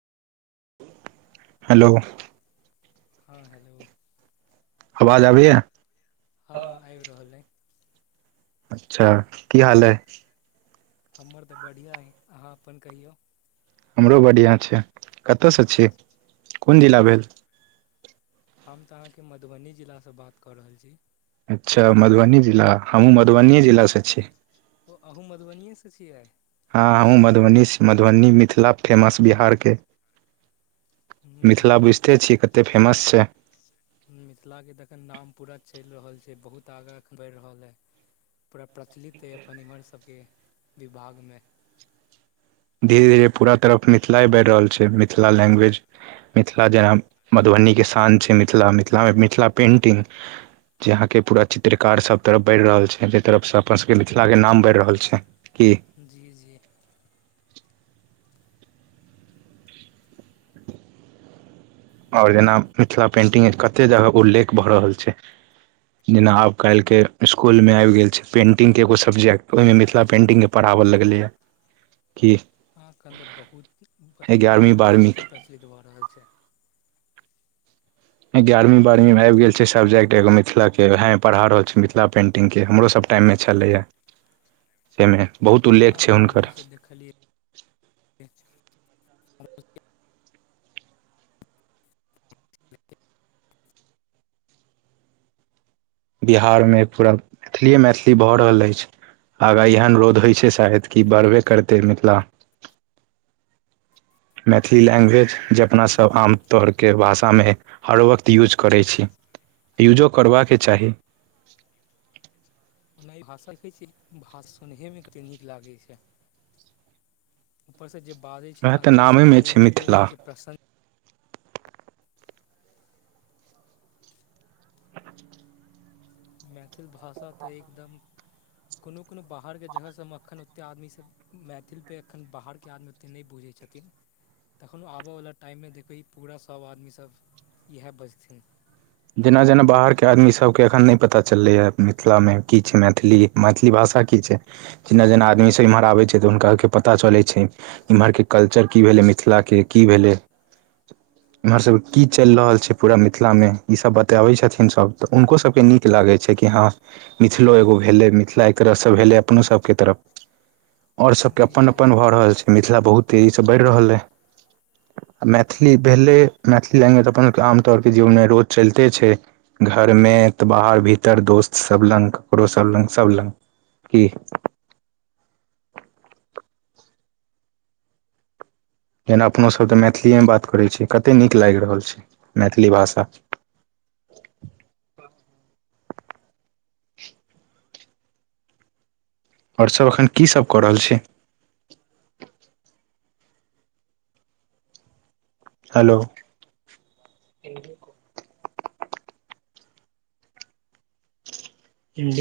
Hello. हँ hello. आवाज अबैए। हँ आइब रहल अइ। अच्छा की हाल ऐ हमर तऽ बढ़िआँ अइ अहाँ अपन कयहियौ। हमरो बढ़िआँ छै कतयसँ छी कोन जिला भेल। हम तऽ अहाँके मधुबनी जिलासँ बात कऽ रहल छी। अच्छा मधुबनी जिला हमहूँ मधुबनिए जिलासँ छी। ओ अहूँ मधुबनियएसँ छियै। हँ हमु मधुबनी से मधुबनी मिथिला फेमस बिहारके। हूँ मिथिला हूँ बुइझते छिये कतेक फेमस छै। हुॅं मिथिलाके कखन नाम पूरा चैल रहल छै बहुत आगाँ बैड रहल अइ। पूरा प्रचलित अइ अपन इम्हर सबके विभागमे। धीरे धीरे पूरा तरफ मिथिलाए बैढ़ रहल छै मिथिला लैंग्वेज। मिथिला जेना मधुबनीके शान छै मिथिला मिथिलामे मिथिला पेन्टिंग। जे अहा के के पूरा चित्रकार सब तरफ बढ़ रहल छै जे तरफ से अपन सब के मिथिला के नाम बैढ़ रहल छै। की जी जी। आओर जेना मिथिला पेन्टिंग कतेक जगह उल्लेख भऽ रहल छै। जेना आब कैल के इसकुलमे एब गेल छै पेन्टिगके एगो सब्जेक्ट ओहिमे मिथिला पेंटिंग के पढ़ाबऽ लगलैए कि अहा के अन्दर बहुत पूरा एगारहवीं बारहवीं प्रचलिते के प्रचलित भए रहल छै। गयारवीं बारहवीं आबि गेल छै सबजेक्ट एगो मिथिला के वेहे पढ़ा रहल छी मिथिला पेंटिंग के हमरो सब- टाइममे छलैए जैमे बहुत हँ उल्लेख छै हँ हुनकर। हमहूँसभ देखलियै। [inaudible] बिहारमे पूरा मैथिलीए मैथिली भऽ रहल अछि। आगाँ इसे अनुरोध होइ छै शायद कि बढ़बे करतै मिथिला। मैथिली लैंग्वेज जे अपना जी सब जी आमतौर के भाषामे हर वक्त यूज करै छी यूजो करबाके चाही। युजो कर [unintelligible] छै। ओना ई भाषा [unintelligible] छीये भाषा सुनहेमे कतेक नीक लागै छै। ऊपर से जे बाजै छै वएह त तऽ अंन्देर से नामेमे छै मुह एते मिथिला आय छै प्रसन्न- मैथिल भाषा तऽ एकदम कोनो कोनो बाहरके जगह सबमे मखन ओते आदमीसभ मैथिल पे एखन बाहरके आदमी ओते नै बुझै छथिन। तखनो आबो वला टाइम मे देखबै पूरा सभ आदमी सब इएह बजथिन। जेना जेना बाहर के आदमी सभ के एखन नय पता चललैए मिथिला मे की छै मैथिली। मैथिली भाषा की छै जेना जेना आदमी सब इम्हर आबे छै तऽ हुनका के पता चले छै। इम्हरके कल्चर की भेलै मिथिला के की भेलै। एम्हर सबके की चलि रहल छै पूरा मिथिला मे। ई सब बताबै छथिन सब तऽ हुनको सबके नीक लागै छै कि हँ मिथिलो एगो भेलै मिथिला एकरहसँ भेलै अपनो सभ के तरफ। ओर सभ के जी अपन जी अपन भऽ रहल छै मिथिला बहुत तेजी सँ बढ़ि रहल अइ। मैथिली भेलै मैथिली लैंग्वेज अपन आमतौर के जीवन मे रोज चलिते छै। घर मे तऽ बाहर भीतर दोस्त सभ लग ककरो सब लग सभ लग। की जेना अपनो सभ तऽ मैथिलीए मे बात करैत छै कतेक नीक लागि रहल छै मैथिली भाषा। ओर सभ एखन की सभ कऽ रहल छी हेलो।